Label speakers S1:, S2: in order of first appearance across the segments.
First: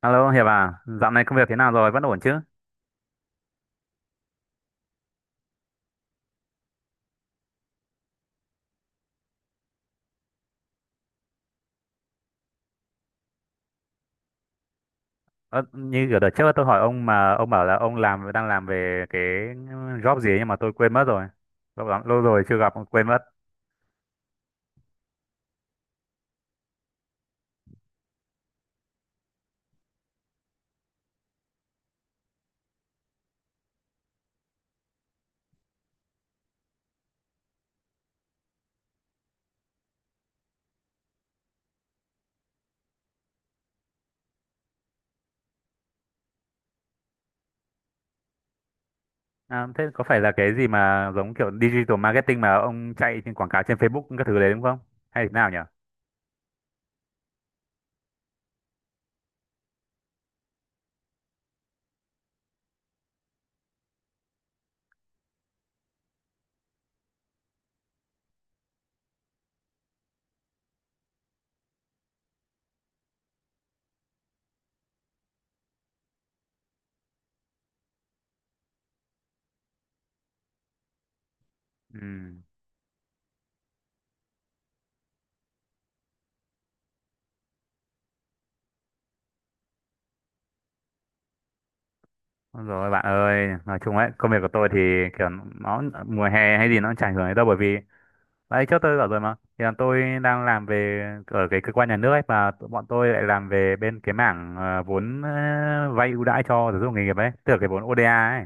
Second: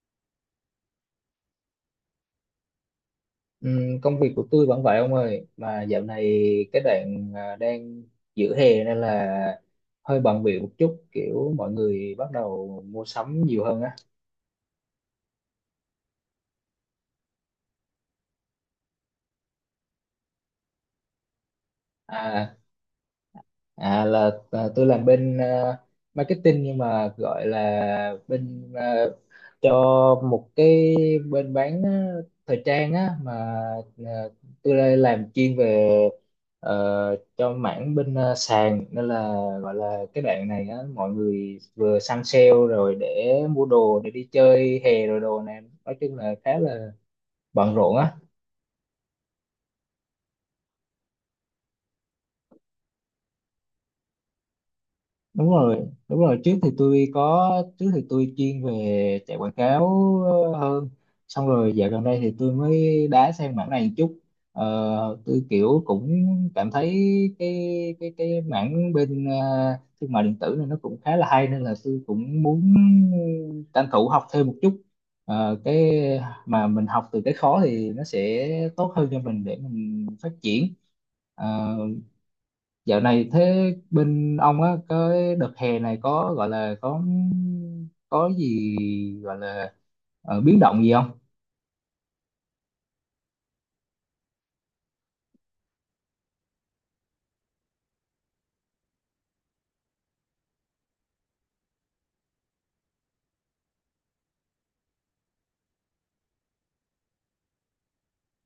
S1: Alo Hiệp à, dạo này công việc thế nào rồi, vẫn ổn chứ?
S2: Công việc của tôi vẫn vậy, ông ơi. Mà dạo này cái đoạn đang giữa hè nên là hơi bận bịu một chút, kiểu mọi người bắt đầu mua sắm nhiều hơn á.
S1: Ờ, như ở đợt trước tôi hỏi ông mà ông bảo là ông đang làm về cái job gì ấy nhưng mà tôi quên mất rồi. Lâu lắm, lâu rồi
S2: à,
S1: chưa gặp, quên mất.
S2: À là tôi làm bên marketing, nhưng mà gọi là bên cho một cái bên bán thời trang á. Mà à, tôi đây làm chuyên về, cho mảng bên sàn. Nên là gọi là cái đoạn này á, mọi người vừa săn sale rồi để mua đồ để đi chơi hè rồi đồ, này nói chung là khá là bận rộn á.
S1: À, thế có phải là cái gì mà giống kiểu digital marketing mà ông chạy trên quảng cáo trên Facebook các thứ đấy đúng không? Hay thế
S2: Đúng
S1: nào nhỉ?
S2: rồi, đúng rồi, trước thì tôi chuyên về chạy quảng cáo hơn. Xong rồi dạo gần đây thì tôi mới đá sang mảng này một chút. Ờ, tôi kiểu cũng cảm thấy cái cái mảng bên thương mại điện tử này nó cũng khá là hay, nên là tôi cũng muốn tranh thủ học thêm một chút. Cái mà mình học từ cái khó thì nó sẽ tốt hơn cho mình để mình phát triển. Ờ,
S1: Ừ.
S2: Dạo này thế bên ông á, cái đợt hè này có gọi là có gì gọi là biến động gì không?
S1: Ôi rồi bạn ơi, nói chung ấy, công việc của tôi thì kiểu nó mùa hè hay gì nó cũng chả ảnh hưởng đến đâu, bởi vì đấy, trước tôi bảo rồi mà. Thì là tôi đang làm về ở cái cơ quan nhà nước ấy, và tụi bọn tôi lại làm về bên cái mảng vốn vay ưu đãi cho giáo dục nghề nghiệp ấy, tức là cái vốn ODA ấy.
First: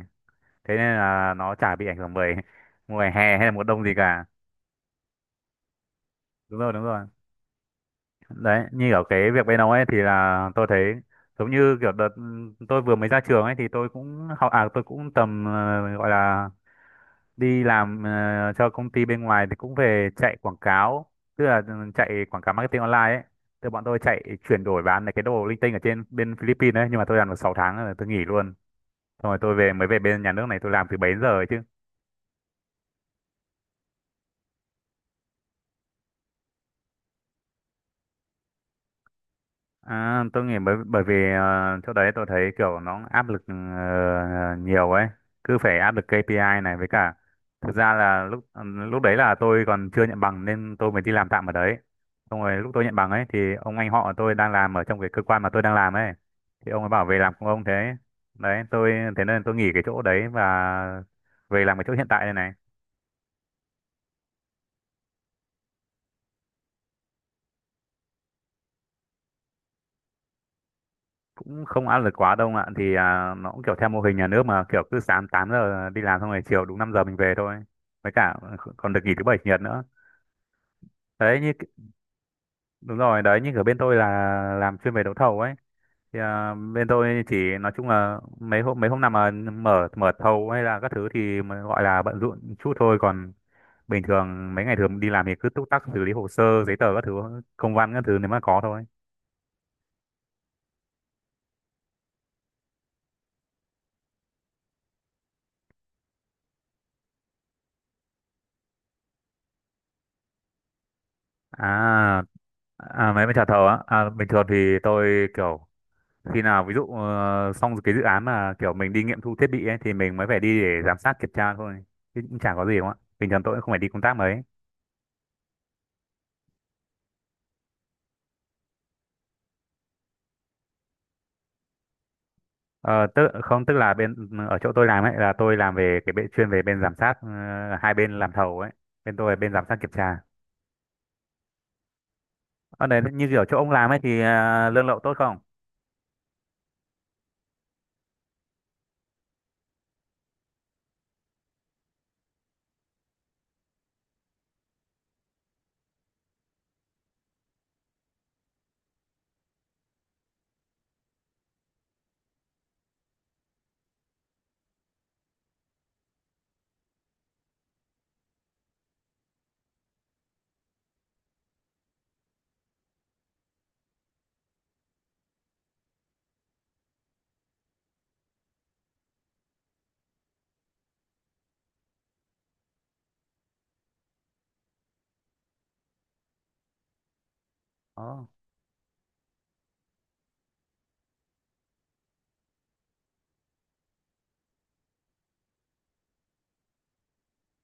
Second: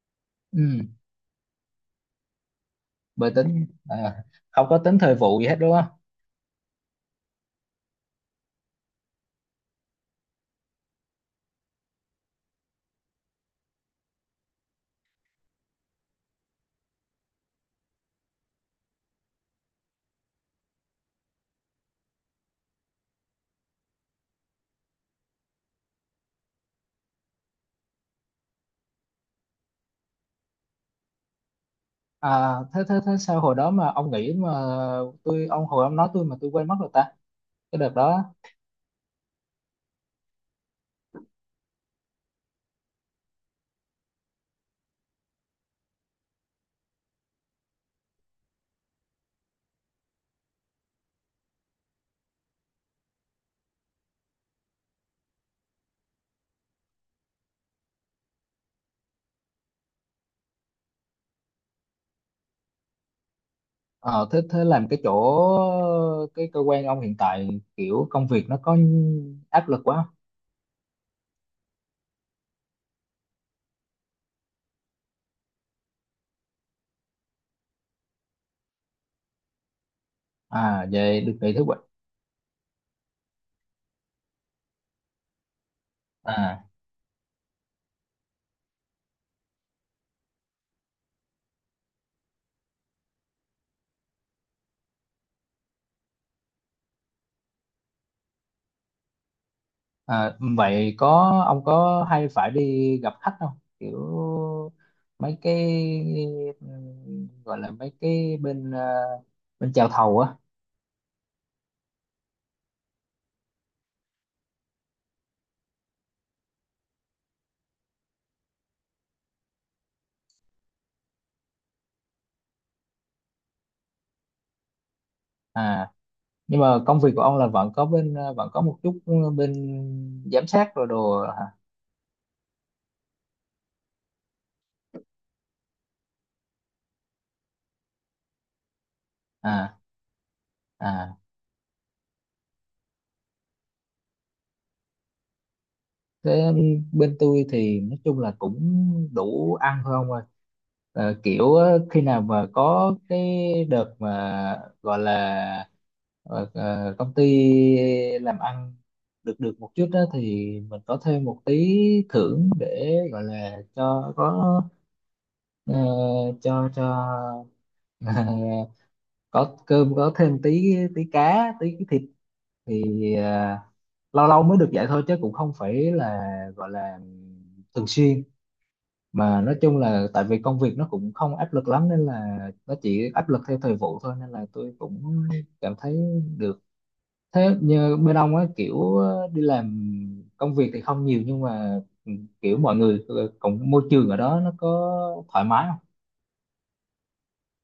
S1: Thế
S2: Ừ,
S1: nên là nó chả bị ảnh hưởng bởi mùa hè
S2: bởi
S1: hay là mùa
S2: tính
S1: đông gì cả.
S2: không có tính thời vụ gì hết đúng không?
S1: Đúng rồi, đúng rồi. Đấy, như ở cái việc bên ông ấy thì là tôi thấy giống như kiểu đợt tôi vừa mới ra trường ấy, thì tôi cũng học à tôi cũng tầm gọi là đi làm cho công ty bên ngoài thì cũng về chạy quảng cáo, tức là chạy quảng cáo marketing online ấy, tức bọn tôi chạy chuyển đổi bán cái đồ linh tinh ở trên bên Philippines ấy, nhưng mà tôi làm được 6 tháng rồi tôi nghỉ luôn, xong rồi tôi mới về bên nhà nước này tôi làm từ 7 giờ ấy chứ.
S2: À, thế thế thế sao hồi đó mà ông nghĩ mà tôi ông hồi ông nói tôi mà tôi quên mất rồi ta, cái đợt đó.
S1: À, tôi nghĩ bởi bởi vì ờ, chỗ đấy tôi thấy kiểu nó áp lực nhiều ấy, cứ phải áp lực KPI này, với cả thực ra là lúc đấy là tôi còn chưa nhận bằng nên tôi mới đi làm tạm ở đấy. Xong rồi lúc tôi nhận bằng ấy thì ông anh họ tôi đang làm ở trong cái cơ quan mà tôi đang làm ấy. Thì ông ấy bảo về làm cùng ông thế. Đấy, tôi thế nên tôi nghỉ cái chỗ đấy và về làm cái chỗ hiện tại đây này.
S2: Ờ, thế thế làm cái chỗ, cái cơ quan ông hiện tại, kiểu công việc nó có áp lực quá không?
S1: Cũng không áp lực quá đâu ạ, thì nó cũng kiểu theo mô hình nhà nước mà, kiểu cứ sáng 8 giờ đi làm xong rồi chiều đúng 5 giờ mình về thôi, với cả còn được nghỉ thứ bảy chủ nhật nữa.
S2: À, về được
S1: Đấy,
S2: nghỉ
S1: như
S2: thứ bảy.
S1: đúng rồi, đấy, như ở bên tôi là làm chuyên về đấu thầu ấy, thì
S2: À
S1: bên tôi chỉ nói chung là mấy hôm nào mà mở mở thầu hay là các thứ thì mà gọi là bận rộn chút thôi, còn bình thường mấy ngày thường đi làm thì cứ túc tắc xử lý hồ sơ giấy tờ các thứ, công văn các thứ nếu mà có thôi.
S2: À, vậy ông có hay phải đi gặp khách không? Kiểu mấy cái, gọi là mấy cái bên bên chào thầu á.
S1: à À, mấy bên trà thầu á, bình thường thì tôi kiểu khi nào ví dụ xong cái dự án mà kiểu mình đi nghiệm thu thiết bị ấy, thì mình mới phải đi để giám sát kiểm tra thôi, chứ cũng chả có gì đúng không ạ, bình thường tôi cũng không phải đi công tác mấy.
S2: À, nhưng mà công việc của ông là vẫn có bên, vẫn có một chút bên giám sát rồi đồ hả?
S1: Ờ, tức không tức là bên ở chỗ tôi làm ấy là tôi làm về cái bên chuyên về bên giám sát hai bên làm thầu ấy, bên tôi là bên giám
S2: À,
S1: sát kiểm tra.
S2: à
S1: Ở đấy, như kiểu chỗ ông làm ấy thì lương lậu tốt không?
S2: thế bên tôi thì nói chung là cũng đủ ăn thôi, ông ơi. Kiểu á, khi nào mà có cái đợt mà gọi là công ty làm ăn được được một chút đó thì mình có thêm một tí thưởng, để gọi là cho có, ờ, cho có cơm có thêm tí tí cá tí cái thịt, thì ờ, lâu lâu mới được vậy thôi, chứ cũng không phải là gọi là thường xuyên. Mà nói chung là tại vì công việc nó cũng không áp lực lắm, nên là nó chỉ áp lực theo thời vụ thôi, nên là tôi cũng cảm thấy được. Thế như bên
S1: Ồ,
S2: ông á, kiểu đi làm công việc thì không nhiều, nhưng mà kiểu mọi người cũng môi trường ở đó nó có thoải mái không?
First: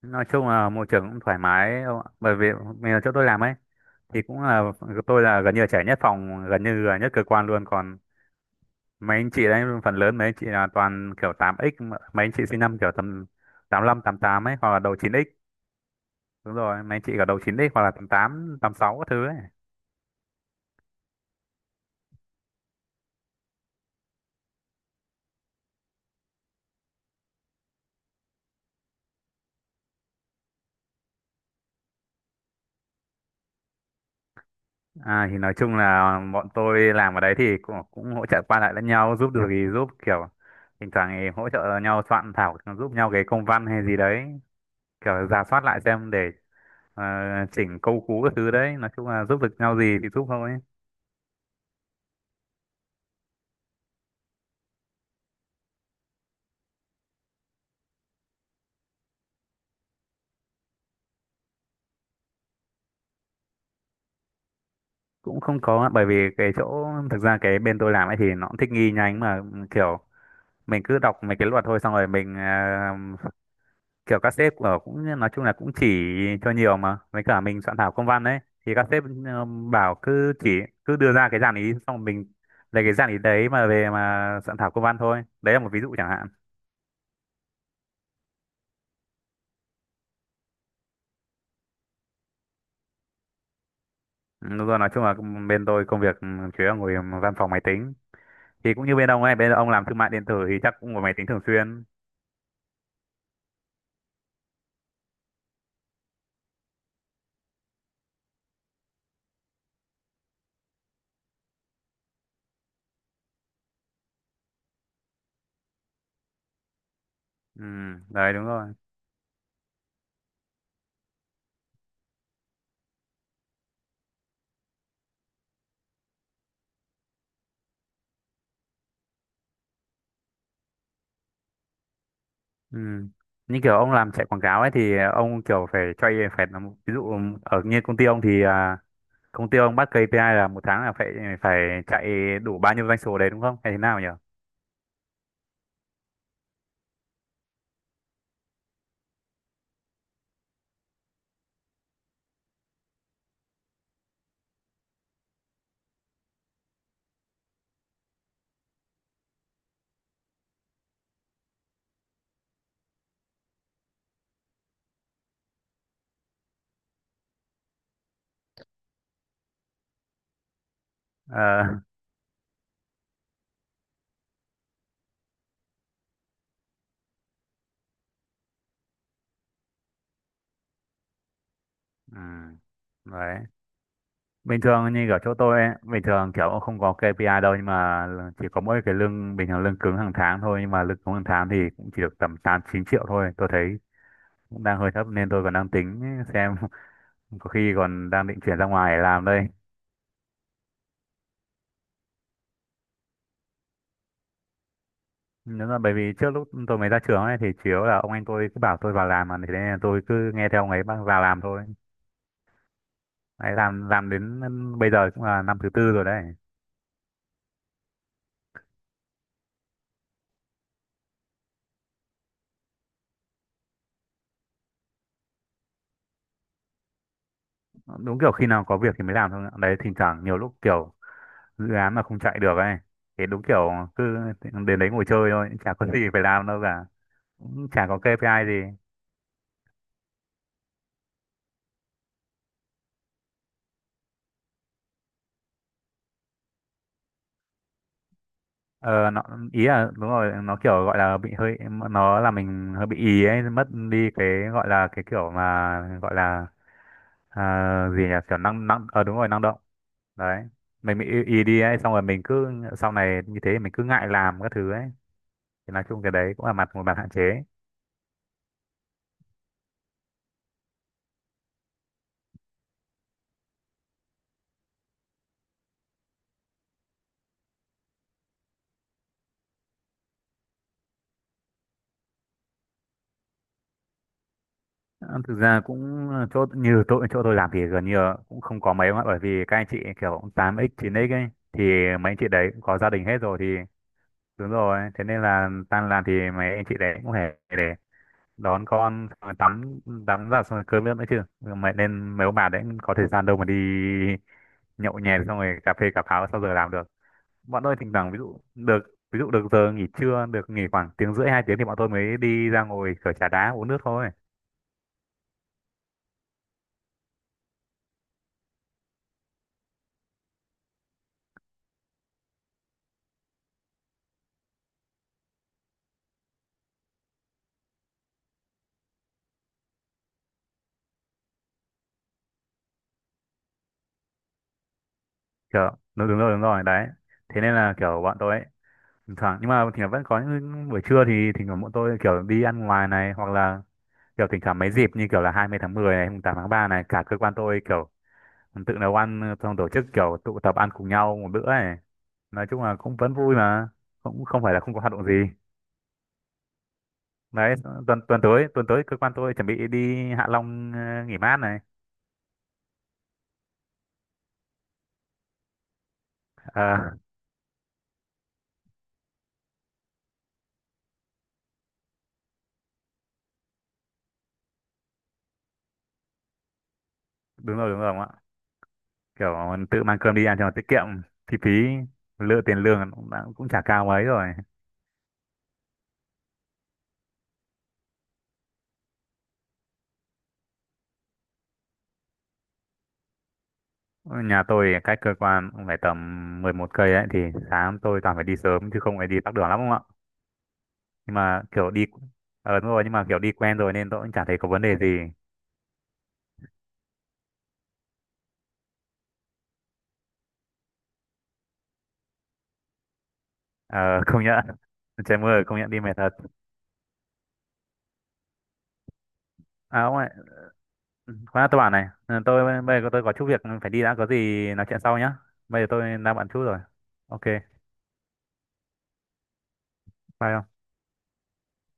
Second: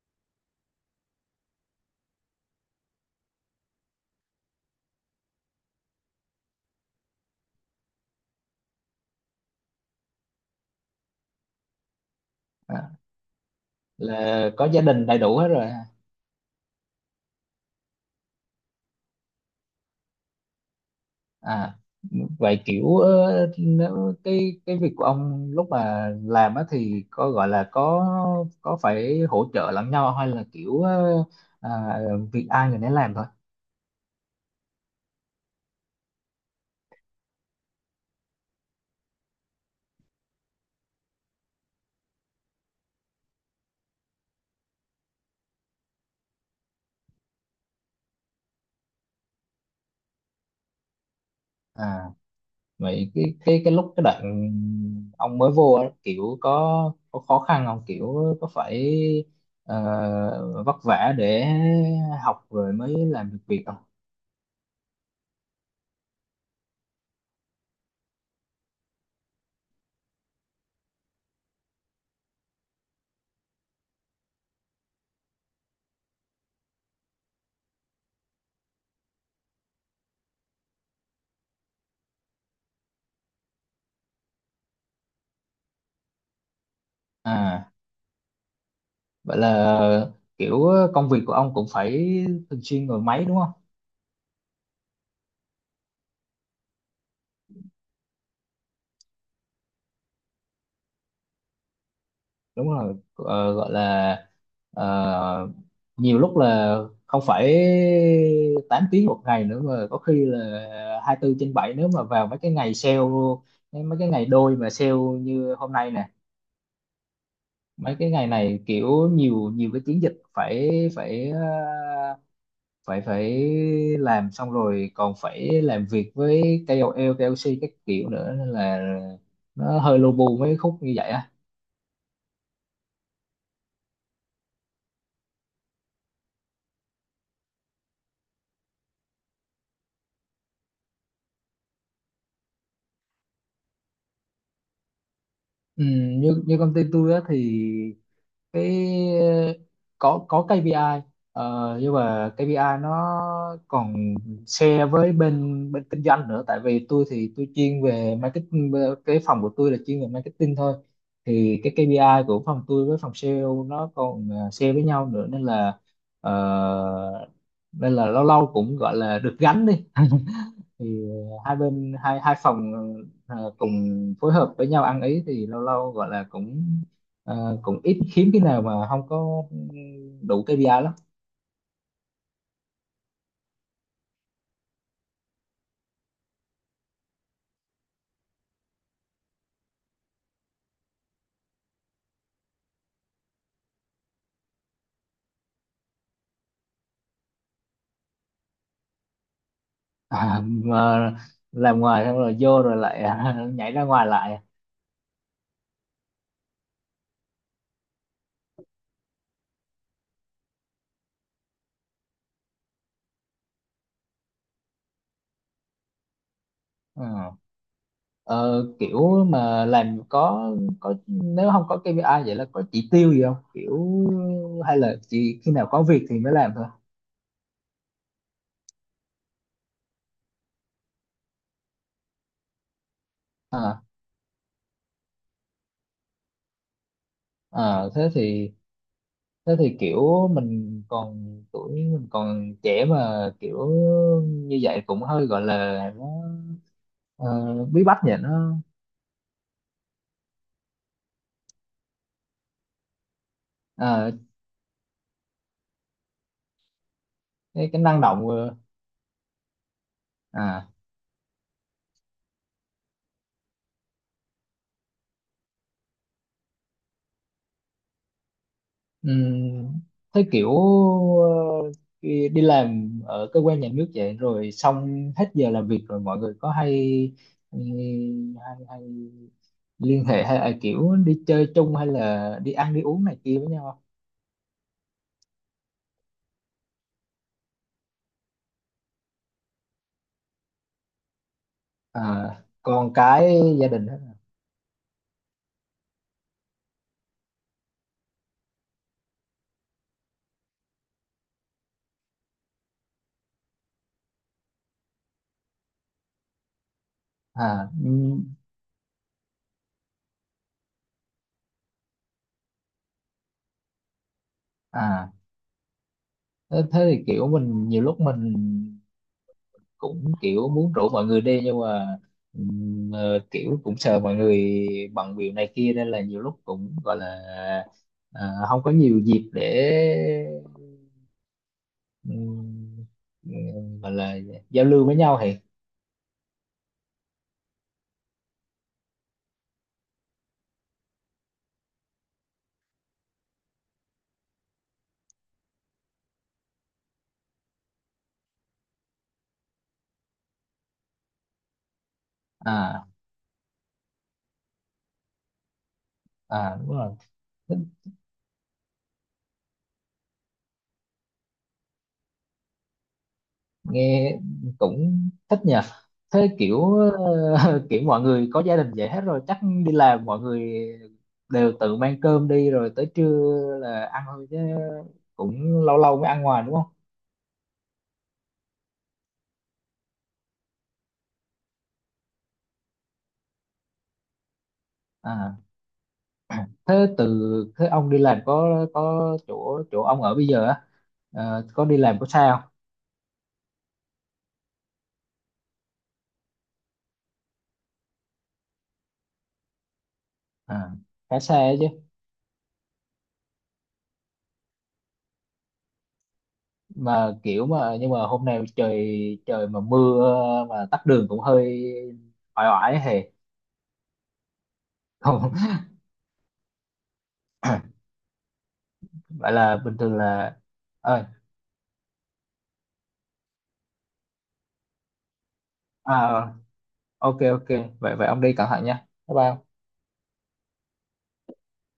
S1: nói chung là môi trường cũng thoải mái ông ạ. Bởi vì mình ở chỗ tôi làm ấy thì cũng là tôi là gần như là trẻ nhất phòng, gần như là nhất cơ quan luôn, còn mấy anh chị đấy phần lớn mấy anh chị là toàn kiểu tám x mấy anh chị sinh năm
S2: À,
S1: kiểu tầm 85, 88
S2: là
S1: ấy,
S2: có
S1: hoặc là
S2: gia
S1: đầu
S2: đình
S1: chín
S2: đầy đủ
S1: x.
S2: hết rồi.
S1: Đúng rồi, mấy anh chị cả đầu chín x hoặc là 88, 86 các thứ ấy.
S2: À, vậy kiểu nếu cái việc của ông lúc mà làm á thì có gọi là có phải hỗ trợ lẫn nhau, hay là kiểu à, việc ai người nấy làm thôi?
S1: Thì nói chung là bọn tôi làm ở đấy thì cũng hỗ trợ qua lại lẫn nhau, giúp được thì giúp, kiểu thỉnh thoảng thì hỗ trợ nhau soạn thảo giúp nhau cái công văn hay gì đấy, kiểu rà soát lại xem để ờ, chỉnh câu cú các thứ đấy, nói chung là giúp được nhau gì thì giúp thôi.
S2: À, vậy cái lúc cái đoạn ông mới vô á, kiểu có khó khăn không, kiểu có phải vất vả để học rồi mới làm được việc không?
S1: Cũng không có á, bởi vì cái chỗ thực ra cái bên tôi làm ấy thì nó cũng thích nghi nhanh mà, kiểu mình cứ đọc mấy cái luật thôi, xong rồi mình kiểu các sếp ở cũng nói chung là cũng chỉ cho nhiều mà, với cả mình soạn thảo công văn đấy thì các sếp bảo cứ đưa ra cái dàn ý xong rồi mình lấy cái dàn ý đấy mà về mà soạn thảo công văn thôi, đấy là một ví dụ chẳng hạn.
S2: À, vậy là kiểu công việc của ông cũng phải thường xuyên ngồi máy đúng không?
S1: Ừ, đúng rồi, nói chung là bên tôi công việc chủ yếu là ngồi văn phòng máy tính, thì cũng như bên ông ấy, bên ông làm thương mại điện tử thì chắc cũng ngồi máy tính thường xuyên.
S2: Đúng rồi. Ờ, Gọi là ờ, nhiều lúc là không phải 8 tiếng một ngày nữa, mà có khi là 24 trên 7 nếu mà vào mấy cái ngày sale, mấy cái ngày đôi mà sale như hôm nay nè.
S1: Ừ,
S2: Mấy cái ngày
S1: đấy đúng
S2: này
S1: rồi.
S2: kiểu nhiều nhiều cái chiến dịch phải phải phải phải làm, xong rồi còn phải làm việc với KOL, KOC các kiểu nữa, nên là nó hơi lu bu mấy khúc như vậy á.
S1: Ừ. Như kiểu ông làm chạy quảng cáo ấy thì ông kiểu ví dụ ở như công ty ông thì công ty ông bắt KPI là một tháng là phải phải chạy đủ bao nhiêu doanh số đấy đúng không? Hay thế nào nhỉ?
S2: ừ, như như công ty tôi á thì cái ờ, có KPI, nhưng mà KPI nó còn share với bên bên kinh doanh nữa. Tại vì tôi thì tôi chuyên về marketing, cái phòng của tôi là chuyên về marketing thôi. Thì cái KPI của phòng tôi với phòng sale nó còn share với nhau nữa, nên là ờ, lâu lâu cũng gọi là được gánh đi. Thì hai
S1: Ờ,
S2: bên hai hai phòng cùng phối hợp với nhau ăn ý, thì lâu lâu gọi là cũng à, cũng ít, hiếm cái nào mà không có đủ KPI lắm.
S1: ừ. Đấy. Bình thường như ở chỗ tôi ấy, bình thường kiểu ông không có KPI đâu, nhưng mà chỉ có mỗi cái lương bình thường lương cứng hàng tháng thôi, nhưng mà lương cứng hàng tháng thì cũng chỉ được tầm 8 9 triệu thôi. Tôi thấy cũng đang hơi thấp nên tôi còn đang tính xem có khi còn đang định chuyển ra ngoài để làm đây.
S2: Mà làm ngoài xong rồi vô rồi lại nhảy ra ngoài lại.
S1: Đúng rồi, bởi vì trước lúc tôi mới ra trường ấy thì chủ yếu là ông anh tôi cứ bảo tôi vào làm mà, thế nên là tôi cứ nghe theo ông ấy vào làm thôi. Đấy, làm đến bây giờ cũng là năm thứ tư rồi đấy.
S2: Ờ, Kiểu mà làm có nếu không có KPI vậy là có chỉ tiêu gì không, kiểu hay là chỉ khi nào có việc thì mới làm thôi?
S1: Đúng kiểu khi nào có việc thì mới làm thôi. Đấy, thỉnh thoảng nhiều lúc kiểu dự án mà không chạy được ấy. Thì đúng kiểu
S2: Ờ,
S1: cứ đến đấy ngồi chơi thôi, chả có gì phải làm đâu cả. Cũng chả
S2: ờ,
S1: có
S2: thế
S1: KPI
S2: thì
S1: gì.
S2: Thế thì kiểu mình còn tuổi, mình còn trẻ mà kiểu như vậy cũng hơi gọi là nó ờ, bí bách nhỉ, nó
S1: Ờ nó ý là đúng rồi, nó kiểu gọi là bị hơi, nó là mình hơi bị ý ấy, mất đi cái gọi là cái kiểu mà gọi là
S2: cái năng
S1: gì nhỉ,
S2: động.
S1: kiểu
S2: Ờ,
S1: năng năng đúng rồi, năng động. Đấy,
S2: à
S1: mình bị ý đi ấy, xong rồi mình cứ sau này như thế mình cứ ngại làm các thứ ấy, thì nói chung cái đấy cũng là mặt một mặt hạn chế.
S2: um, Thế kiểu ờ, đi đi làm ở cơ quan nhà nước vậy rồi xong hết giờ làm việc rồi mọi người có hay, ừ, hay, hay liên hệ, hay là kiểu đi chơi chung, hay là đi ăn đi uống này kia với nhau không?
S1: Ờ, thực ra cũng chỗ như tôi chỗ tôi làm thì gần như là cũng không có mấy, mà bởi vì các anh chị kiểu tám x chín x ấy thì
S2: À,
S1: mấy anh chị đấy cũng có gia
S2: còn
S1: đình hết
S2: cái
S1: rồi thì
S2: gia đình hết à?
S1: đúng rồi, thế nên là tan làm thì mấy anh chị đấy cũng phải để đón con xong rồi tắm tắm giặt xong rồi cơm nước nữa chứ mẹ, nên mấy ông bà đấy có thời gian đâu mà đi nhậu nhẹt xong rồi cà phê cà pháo sau giờ làm được. Bọn
S2: à,
S1: tôi
S2: ừ,
S1: thỉnh thoảng ví dụ được giờ nghỉ trưa được nghỉ khoảng tiếng rưỡi hai tiếng thì bọn tôi mới đi ra ngồi kiểu trà đá uống nước thôi.
S2: à thế thế thì kiểu mình nhiều lúc mình cũng kiểu muốn rủ mọi người đi, nhưng mà kiểu cũng sợ mọi người bận việc này kia, nên là nhiều lúc cũng gọi là không có nhiều dịp để ừm, gọi là giao lưu với nhau thì...
S1: Kiểu đúng, đúng rồi, đúng rồi đấy, thế nên là kiểu bọn tôi ấy, thỉnh thoảng, nhưng mà thỉnh thoảng vẫn có những buổi trưa thì thỉnh thoảng bọn tôi kiểu đi ăn ngoài này, hoặc là kiểu thỉnh thoảng mấy dịp như kiểu là 20 tháng 10 này, mùng 8 tháng 3 này, cả cơ quan tôi kiểu tự nấu ăn xong tổ chức kiểu tụ tập ăn cùng nhau một bữa ấy. Nói chung là
S2: À,
S1: cũng vẫn vui mà, cũng không phải là không có hoạt động gì.
S2: à, đúng rồi.
S1: Đấy,
S2: Thích-
S1: tuần tuần tới cơ quan tôi chuẩn bị đi Hạ Long nghỉ mát này.
S2: Nghe cũng thích nhỉ. Thế
S1: Ờ,
S2: kiểu kiểu mọi người có gia đình vậy hết rồi, chắc đi làm mọi người đều tự mang cơm đi rồi tới trưa là ăn thôi, chứ cũng lâu lâu mới ăn ngoài đúng không?
S1: đúng rồi ông ạ. Kiểu tự mang cơm đi ăn cho nó tiết kiệm, chi phí lựa tiền lương cũng, cũng chả cao mấy rồi.
S2: À, thế từ thế ông đi làm có chỗ chỗ ông ở bây giờ á, có đi làm có xa không?
S1: Ở Nhà tôi cách cơ quan cũng phải tầm 11 cây ấy, thì sáng tôi toàn phải đi sớm chứ không phải đi tắc đường lắm không ạ.
S2: À,
S1: Nhưng
S2: khá xa
S1: mà
S2: ấy chứ.
S1: kiểu đi đúng rồi, nhưng mà kiểu đi quen rồi nên tôi cũng chả thấy có vấn đề gì.
S2: Mà kiểu mà Nhưng mà hôm nay trời, trời mà mưa, mà tắc đường cũng hơi oải, oải hề.
S1: Ờ công nhận trời
S2: Không.
S1: mưa công nhận đi mệt thật.
S2: Vậy là bình
S1: À
S2: thường
S1: ông ơi,
S2: là... Ơi.
S1: khoan đã, tôi bảo này, bây giờ tôi có chút việc phải đi đã, có gì nói chuyện sau nhá. Bây giờ tôi đang bận
S2: à,
S1: chút rồi.
S2: ok,
S1: Ok,
S2: ok. Vậy vậy ông đi cẩn thận nha, bye bye ông.
S1: bye ông.